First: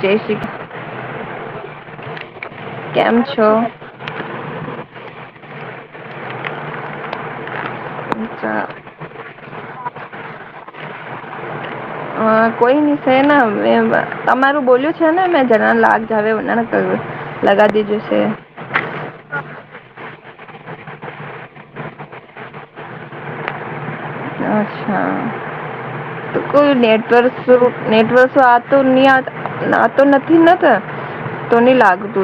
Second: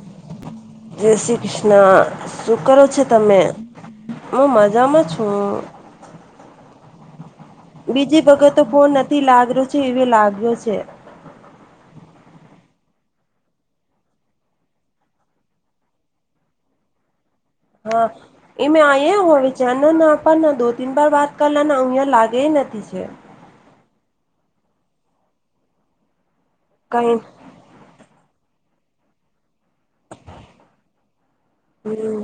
જય શ્રી કૃષ્ણ. જય શ્રી કૃષ્ણ! શું કરો છૌ કેમ તમે? છો હું મજામાં છું. બીજી વગત અચ્છા, ફોન નથી લાગરો છે એવ લાગ્યો છે. હ કોઈની છે ને, તમારું બોલ્યું છે ને મે જના લાગ જાવ કર્યું [unintelligible] હં ઈ મે અયા [inaudible] ધ્યાન નતુ પણ દો તીન બાર વાત કરલાને અહંયા લાગે નથી છે. અ્છા તો કોઈ કઈ નેટવર્ક નેટવર આતું ની આ નાતો નથી નત હમ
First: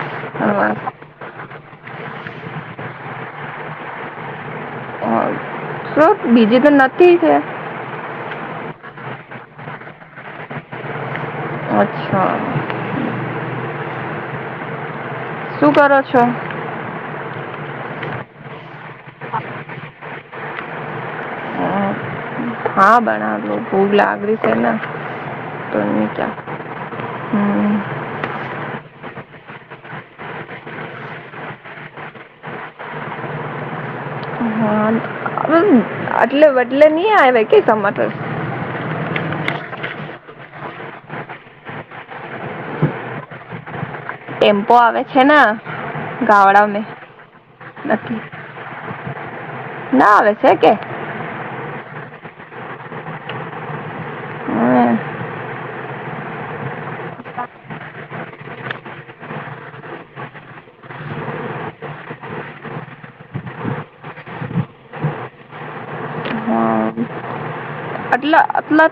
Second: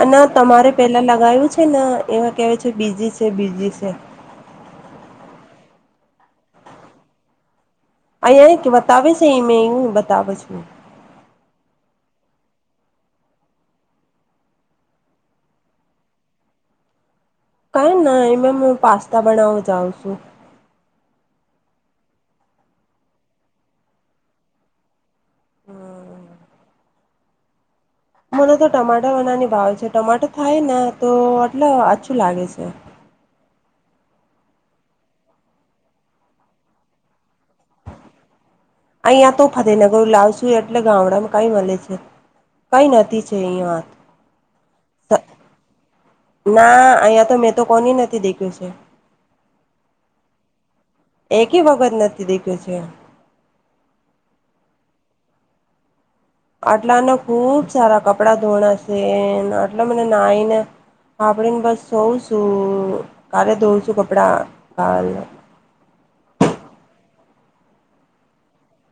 અને તમારે હા, પેલા લગાયુ છ છેન એમાં કેવાય છે બીઝી છે બીઝી છે. શુ બીજી તો નથી છે? અહીયા એક બતાવે છે એ મેં બતાવો છું. અચ્છા શું કરો છો? કઈ ના, એમાં હું પાસ્તા બનાવવા જાઉં છું. હા, હા બનાવ ભૂગ લાગરી છે ને તો [unintelligible] હમ! મને તો ટમાટાર વનાની ભાવે છે. ટમાટર થાય ને તો એટલે અછું લાગે છે [inaudible] હા આટલે બટલે નહી આવે કે ટમાટર? અહીં તો ફતેનગર લાવશું? એટલે ગામડામાં કઈ જ મળે છે. કઈ નથી છે [unintelligible] ટેમ્પો આવે છે ના ના અહીંયા તો મેં તો કોની નથી દેખ્યું છે. ના આવે છે, કે એકી વખત નથી દેખ્યું છે. હમ, આટલાને ખુબ સારા કપડા ધોણાશે આટલા મને નાઈને હા આભડીને બસ ધોવું છું કાલે ધોવું છું કપડા કાલે [inaudible] હા. આટલા આટલા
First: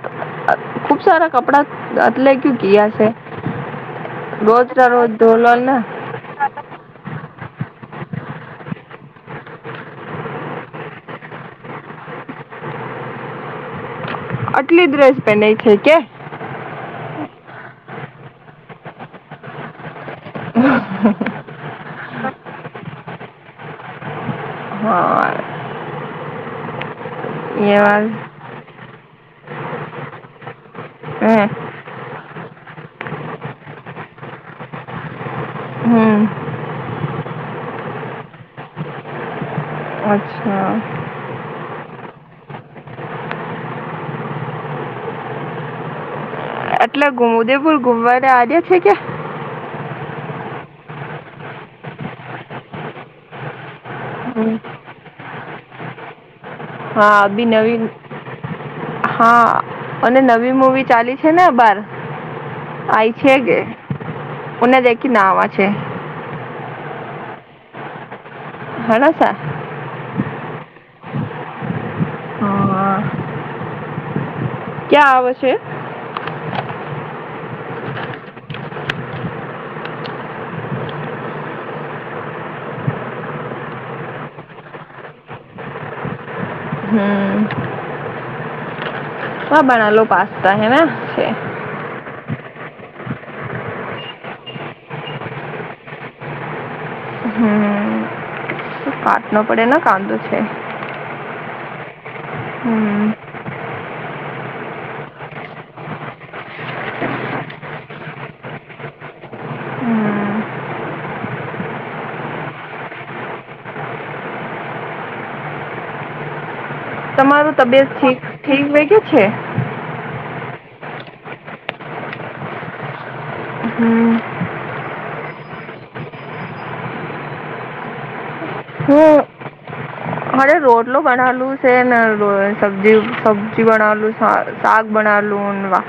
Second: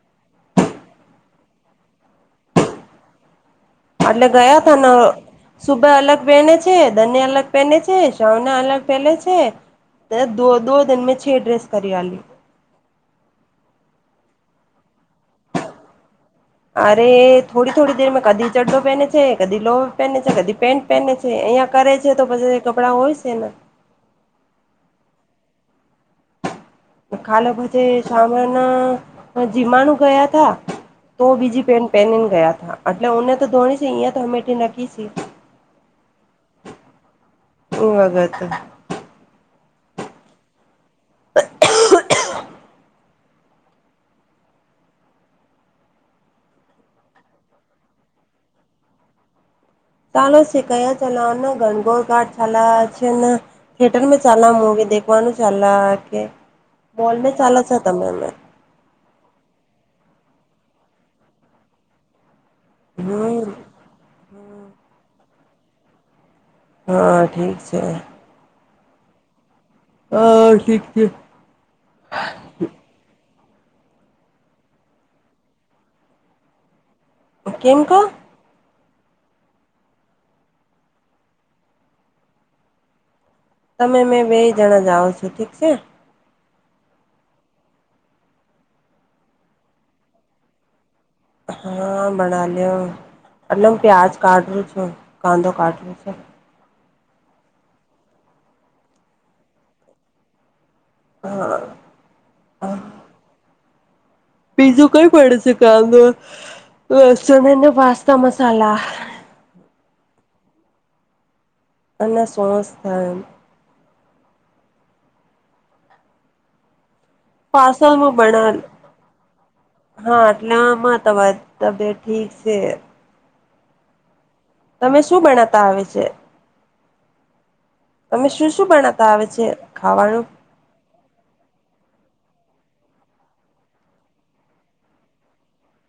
ખુબ સારા કપડા આટલે કયુ કયા છે. આટલે ગયા રોજ તાન ના રોજ ધોલો ને સુભે અલગ વેને છે, દને અલગ પેને છે, સવના અલગ પેલે છે. તે દો દો દન મેં છે ડ્રેસ કરી આલી આટલી ડ્રેસ પેને છે કે? અરે થોડી થોડી દેરમાં કદી ચડડો પહેને છે, કદી લોવ પહેને છે, કદી પેન્ટ પહેને છે, અહીંયા કરે છે, તો પછી કપડાં હોય છે, ના હા. ખાલે એ પછી વાત શામળના જીમાણુ ગયા તા તો હમ, બીજી પેન પહેનીને ગયા તા એટલે ઓને તો ધોણી છે, અહીયાયા તો અમેથી નકી છે. હમ્મ. ઉ વાગે તો અચ્છા [inaudible] એટલે ગુ ઉદેપુર ગુમવારે આજે છે કે ચાલો શેખ ચલાને ગનગોર ઘાટ ચાલ છે, ને થિયેટર ચાલ હમ, મૂવી દેખવાનું ચાલા કે હા બોલ મે અભી ચાલો છો નવી તમે અને હા અને નવી મુવી ચાલી છે, ને બાર આઈ છે, હમ કે ઓને દેખી નાવા છે. હા ઠીક છે. હણાસા હ થીક છે. હા ક્યાં આવે છે. કેમ કા તમે મેં બે જણા જાઓ છો ઠીક છે. હમ્મ. બના લો પાસ્તા હેને? હા. બનાલ્યો એટલે હું પ્યાજ કાઢું છું કાંદો કાઢવું છે. કાટ નો પડે ને કાંદો છે. હા. હમ્મ. બીજું કઈ પડે છે, કાદો લસણ હેને પાસ્તા મસાલા હમ અને સોસ ખાય તમારું તબિયત પાર્સલમાં ઠીક બના ઠીક વધ્યું છે. ના માં તમાર તબિયત ઠીક છે. હમ્મ. તમે શું બણાતા આવે છે? તમે શું શું ભણાતા આવે છે? ખાવાનું મારે રોટલો બનાલું છે ને સબજી સબ્જી બનાલું સા સાક બનાલું વા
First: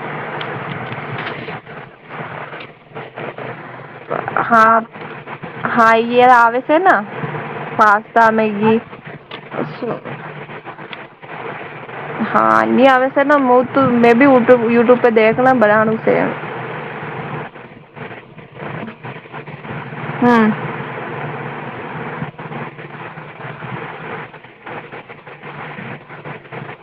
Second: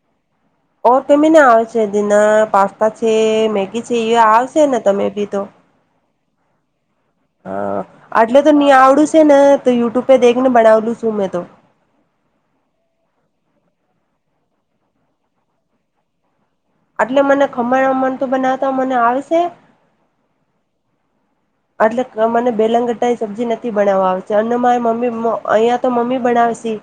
ઓ કેમને આવે છે એ દિના પાસ્તા છે મેગી છે. જ વા- આવશે ને હા તમે બી તો. હા ઈય આવે છે ને. હા પાસ્તા આટલે તો મેગી આવડું છે ને તો શું- યુટ્યુબ પે દેખને બનાવલું શું મેં તો. હા આવેસ ના મેં યુટ્યુબ પે દેખના બનાનું છે. એટલે મને ખમણ વમણ તું બનાવતા મને આવેશે. હમ એટલે મને બેલંગ ગટા સબ્જી નથી બનાવવા આવે અન્નમા મમ્મી અહીિયાયા તો મમ્મી બના પસી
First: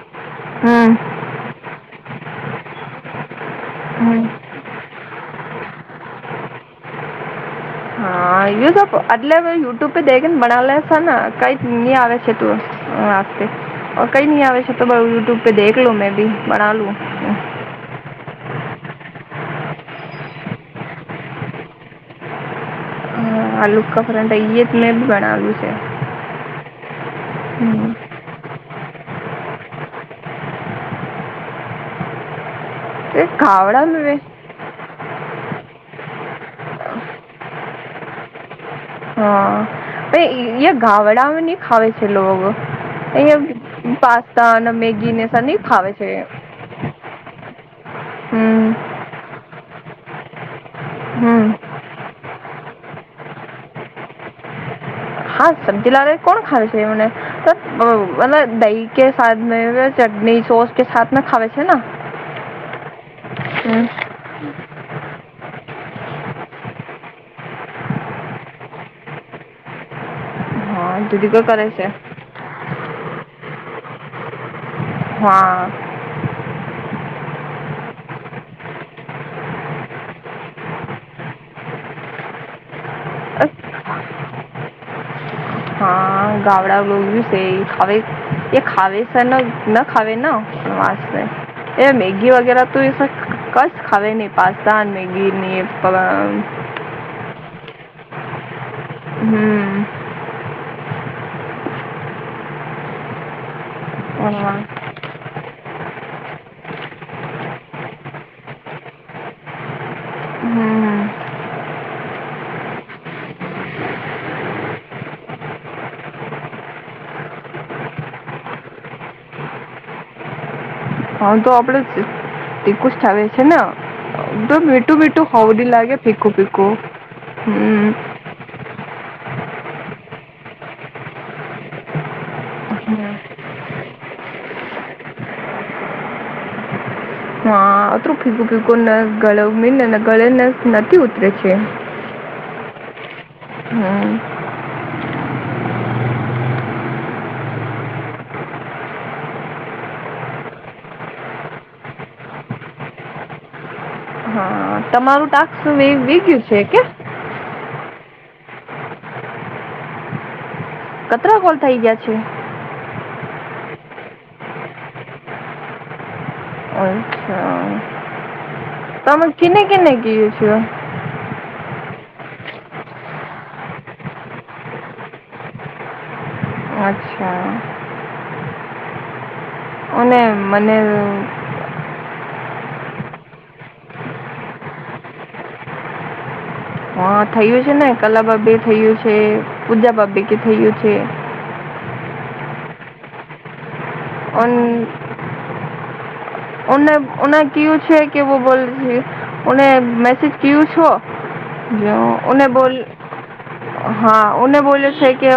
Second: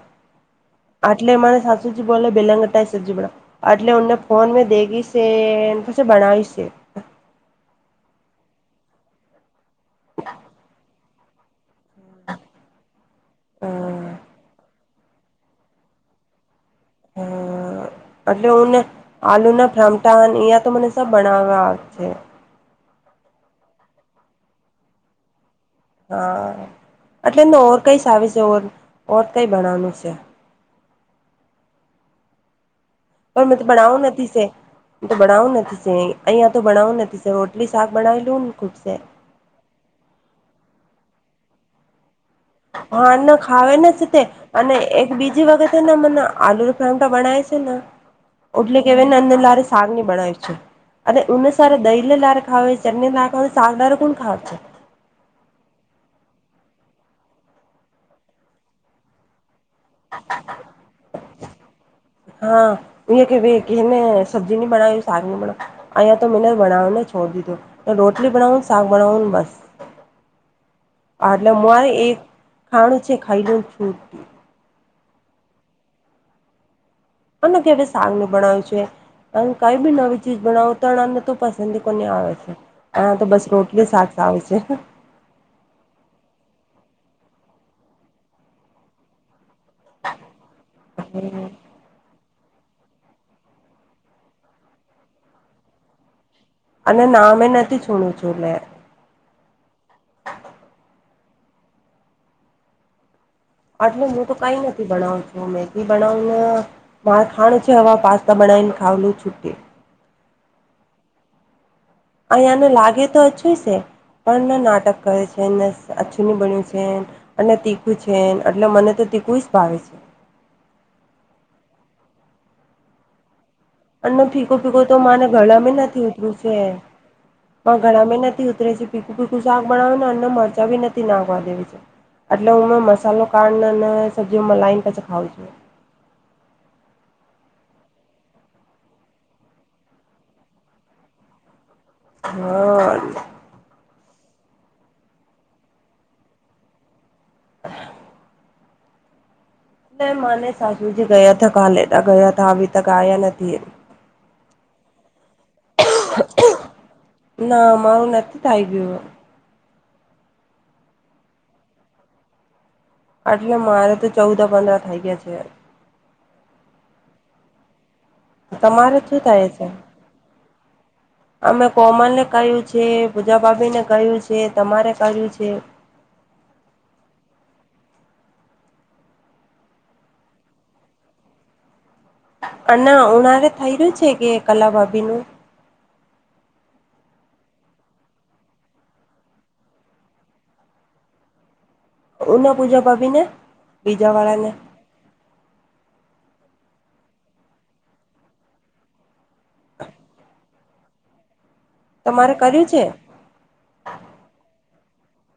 હમ આટલે મારે સાસુજી બોલે બલંગટા સરજી બા આટલેને હમ ફોન મે દેખી છે પછી બણાવ છે યુ આટલે હ યુટ્યુબે દઈ ને બના લ છે ને કઈક નઈ આવે છે તું હા કઈ ન આવે છે તો યુટ્યુબ પે દેખ લું મેં ભી બના લું એટલે હુંને આલુ ના ફામટા અહં તો મને સબ બનાવવા છે હા આ લુકા ફરટ અહી જ મેં બી બણલ્યું છે હા એટલે એમને ઓર કઈ સ આવી છે ઓર ઓર કઈ ભણવાનું છે પર મે તો બડાઉ નદીસે તો ભણાવવું નથી અહિયાયા તો ભણાવું નથી રોટલી શાક બનાાવ લું ને હા પ ગાવડામાં ન ખાવે છે લોકો હન ખાવે ને છે તે અને એક બીજી વખતેને મને આલુ ફામ તો બનાય છે ના એટલે કેવાય ને અંદર લારે શક ની બનાવી છે અરે ઉ સાર દહીલે લાર ખાવ ચણી લાર ખાવ શકદારો કોણ ખાવ છે હા સબ્જી લાવે કોણ ખાવ છે એમને મ દહી કે મે ચટણી સોસ કે સા ખાવે છે હા એ કે ભ કેને સબ્જી ની બનાવી અહીયા તો મને બનાાવને છોડ દીધો રોટલી બનાાવને સાગ બનાવાવને બસ એટલે માુંરે એક ખાણું છે ખાઈનેું છૂટતી હા અને કે હવે સાંગ ન બણવ્યું છે હ કઈ બી નવી ચીજ બનાવ તણને તો પસંદી કોને આવે છે હા તો બસ રોટીલી તો સાકસ આવે છે હા ગાવડા છે હવે એ ખાવેસર ન ના ખાવે ના એ મે ઘી વગેરા તો એ કસ ખાવ નહી પાસ્તાન મે ઘી ન અને નામે નથી છોડું છું લે હમ આટલે હું તો કઈ હમ નથી ભણાવતો તો મેગી બનાાવનેને મા ખાણ છે હવા પાસ્તા બનાાવને ખાવલું છુટી હમ અહીંયાને લાગે તોય છે પણ ના નાટક કહે છેને અછુની બન્યું છે એટલે તીખું છે એટલે મને તો તિકુસ ભાવ છે હા તો આપડે જ ટીકું જ થાવે છે છે અને એકદમ ફીકો ફીકો તો મઠું મને વિીઠું હોવડી ગળામાં લાગે નથી ઉતરું પીિકું છે પીકું પણ ગણા મે નથી ઉતરે છે પીખું પીખું શાક બનાવે અને મરચા ભી નથી નાખવા દેવી છે એટલે હું મસાલો કાઢને અને સબ્જીઓ મલાઈને પછી ખાવ છું [inaudible] તરુ ગળ મીન ગળે ને નથી ઉતરે છે [unintelligible] હમ ના માને સાસુજી ગયા હતા કાલેટ ગયા હતા હ તક આવયા નથી એ હા તમારું ટાક શું વગયું છે કે? ના મારું નથી થઈ ગયું. કતરા કોલ થઇ ગયા છે? એટલે મારે તો ચૌદા પંદર થઇ ગયા છે. અચ્છા તમારે શું તમેર થાય કને છે? કને ક છ? અમે કોમલ ને કહ્યું છે પુજા બાબીને કહ્યું છે તમારે કહ્યું છે. [inaudible] અચ્છા. અને મને અને ઉનાળે થઈ રહ્યું છે કે કલા ભાભીનું હ થયું છે ને કલા બાબે થયું છે પૂજા બાબે કે થયું છે. ઉ પૂજા પબને ભીજા વાળાને ઓન ને કયું છે કેવું બોલને મેસેજ કયું છો. તમારે કર્યું બોલ છે હા બોલે છે કે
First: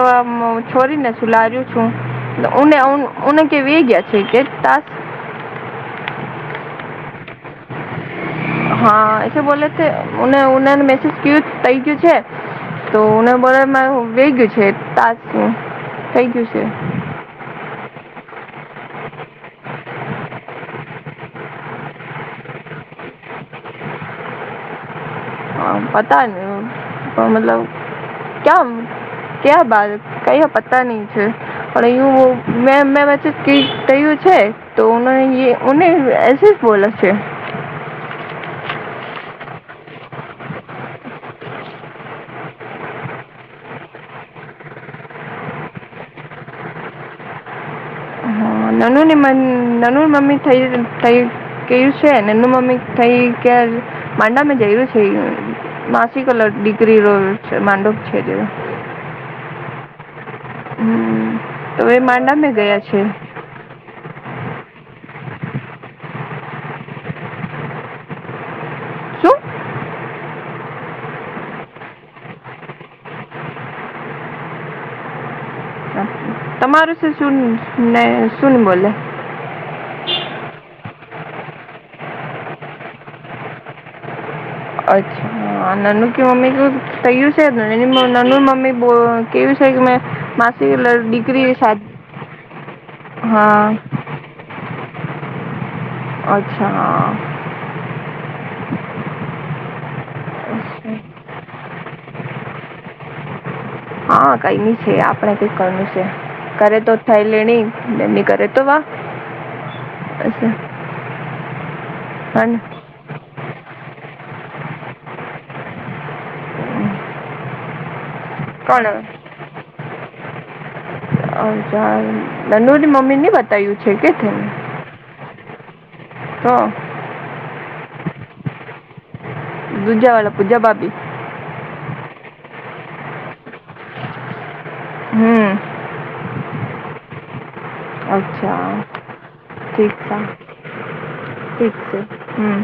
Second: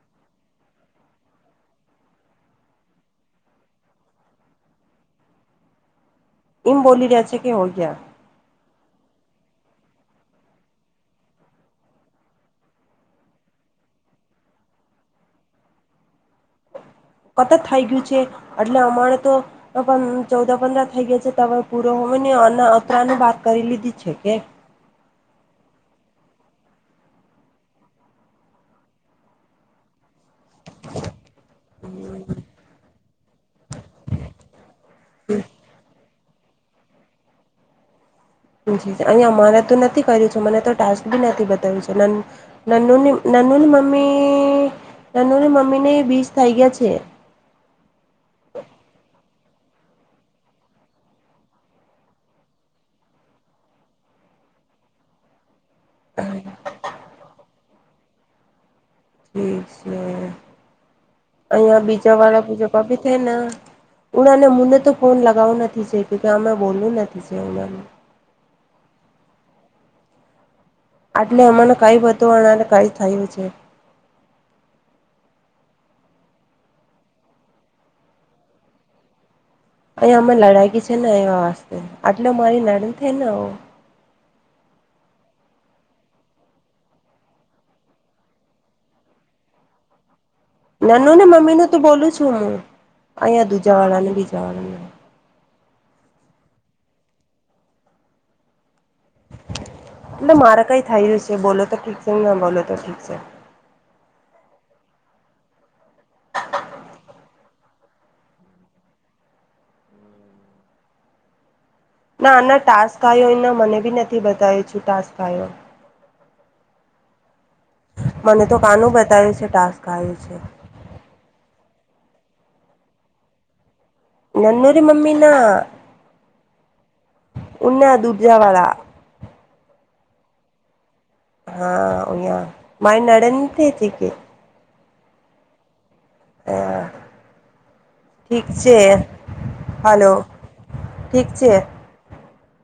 છોડીને છું લાર્યું છું. ઉને ઉને કે વ ગયા છે કે ત ઇમ બોલી રહ્યા છે કે હો ગયા. હા એછ બોલે છે ઉને ઉને મેસેજ કું થઈ ગયું છે. તોને બોલે વે ગયું છે તાસું થઈ ગયું છે. કતત થઈ ગયું છે એટલે અમારે તો પણ ચૌદા પંદર થઈ ગયા છે ત હવે પૂરો મને અ અતરા ન બાર કરી લીધી છે કે પતા ન મતલબ ક્યા ક્યા બાત કઈ પતા નહી છે પણ એ મે મે કે કું છે તોને એસી જ બોલે છે. અહી અમારે તો નથી કર્યું છે મને તો ટાસ્ક ભી નથી બતાવ્યું છે નનુ નનુ ની મમ્મી નનુની મમ્મી ને બીસ થઇ ગયા છે. હમ. નનુ ની નનુ મમ્મી થ કેયું છે નનુ મમ્મી થઈ કે મંદમાં જૈવ છે. માસિકલ ઠીક ડિગ્રી છે માંડક છે જે છે હમ, તો અહીં એ બીજા વાળા માંડામાં પૂજા ગયા ક છે ભી થાયને ઉનાને મને તો ફોન લગાવવો નથી છે કે કે આમે બોલવું નથી છે ઉનાને શું આટલે અમને કઈ બધું કઈ થયું છે. તમારું શું શું ને શું ને બોલે? અહીં અમે લડાકી છે ને એવા વસ્તે આટલે મારી નડન થઈ ને આવ અચ્છા નાનું કે મમ્મી કયું છે નાનું મમ્મી કેવું [unintelligible] લ- નાનું ને દીકરી મમ્મી નું તો શાદ બોલું છું હું અહીંયા હા દુજાવાળા ને બીજા વાળાને અચ્છા. એટલે મારે કઈ થાયયું છે બોલો તો ઠીક છે ને ના બોલો તો ઠીક છે. હા કઈ ન છે આપણેે કઈ કરનું છે કરે તો ખાઈ લેણીની કરે તો વા ના ના ટાસ્ક આવ્યો મને બી નથી બતાવેું છું ટાસ્ક આવ્યો. મને તો કોણ કાનું બતાવ્યું છે ટાસ્કાય છે. આ અ નનુ ની મમ્મી નની બતાય્યું નનુરી મ્મીના [unintelligible] ઉના દુરજવાળ દૂજા વાળા પૂજા ભાભી. હા યા મા અંત હતી કે હમ હા અચ્છા હાલો ઠક છે ઠીક છે હમ્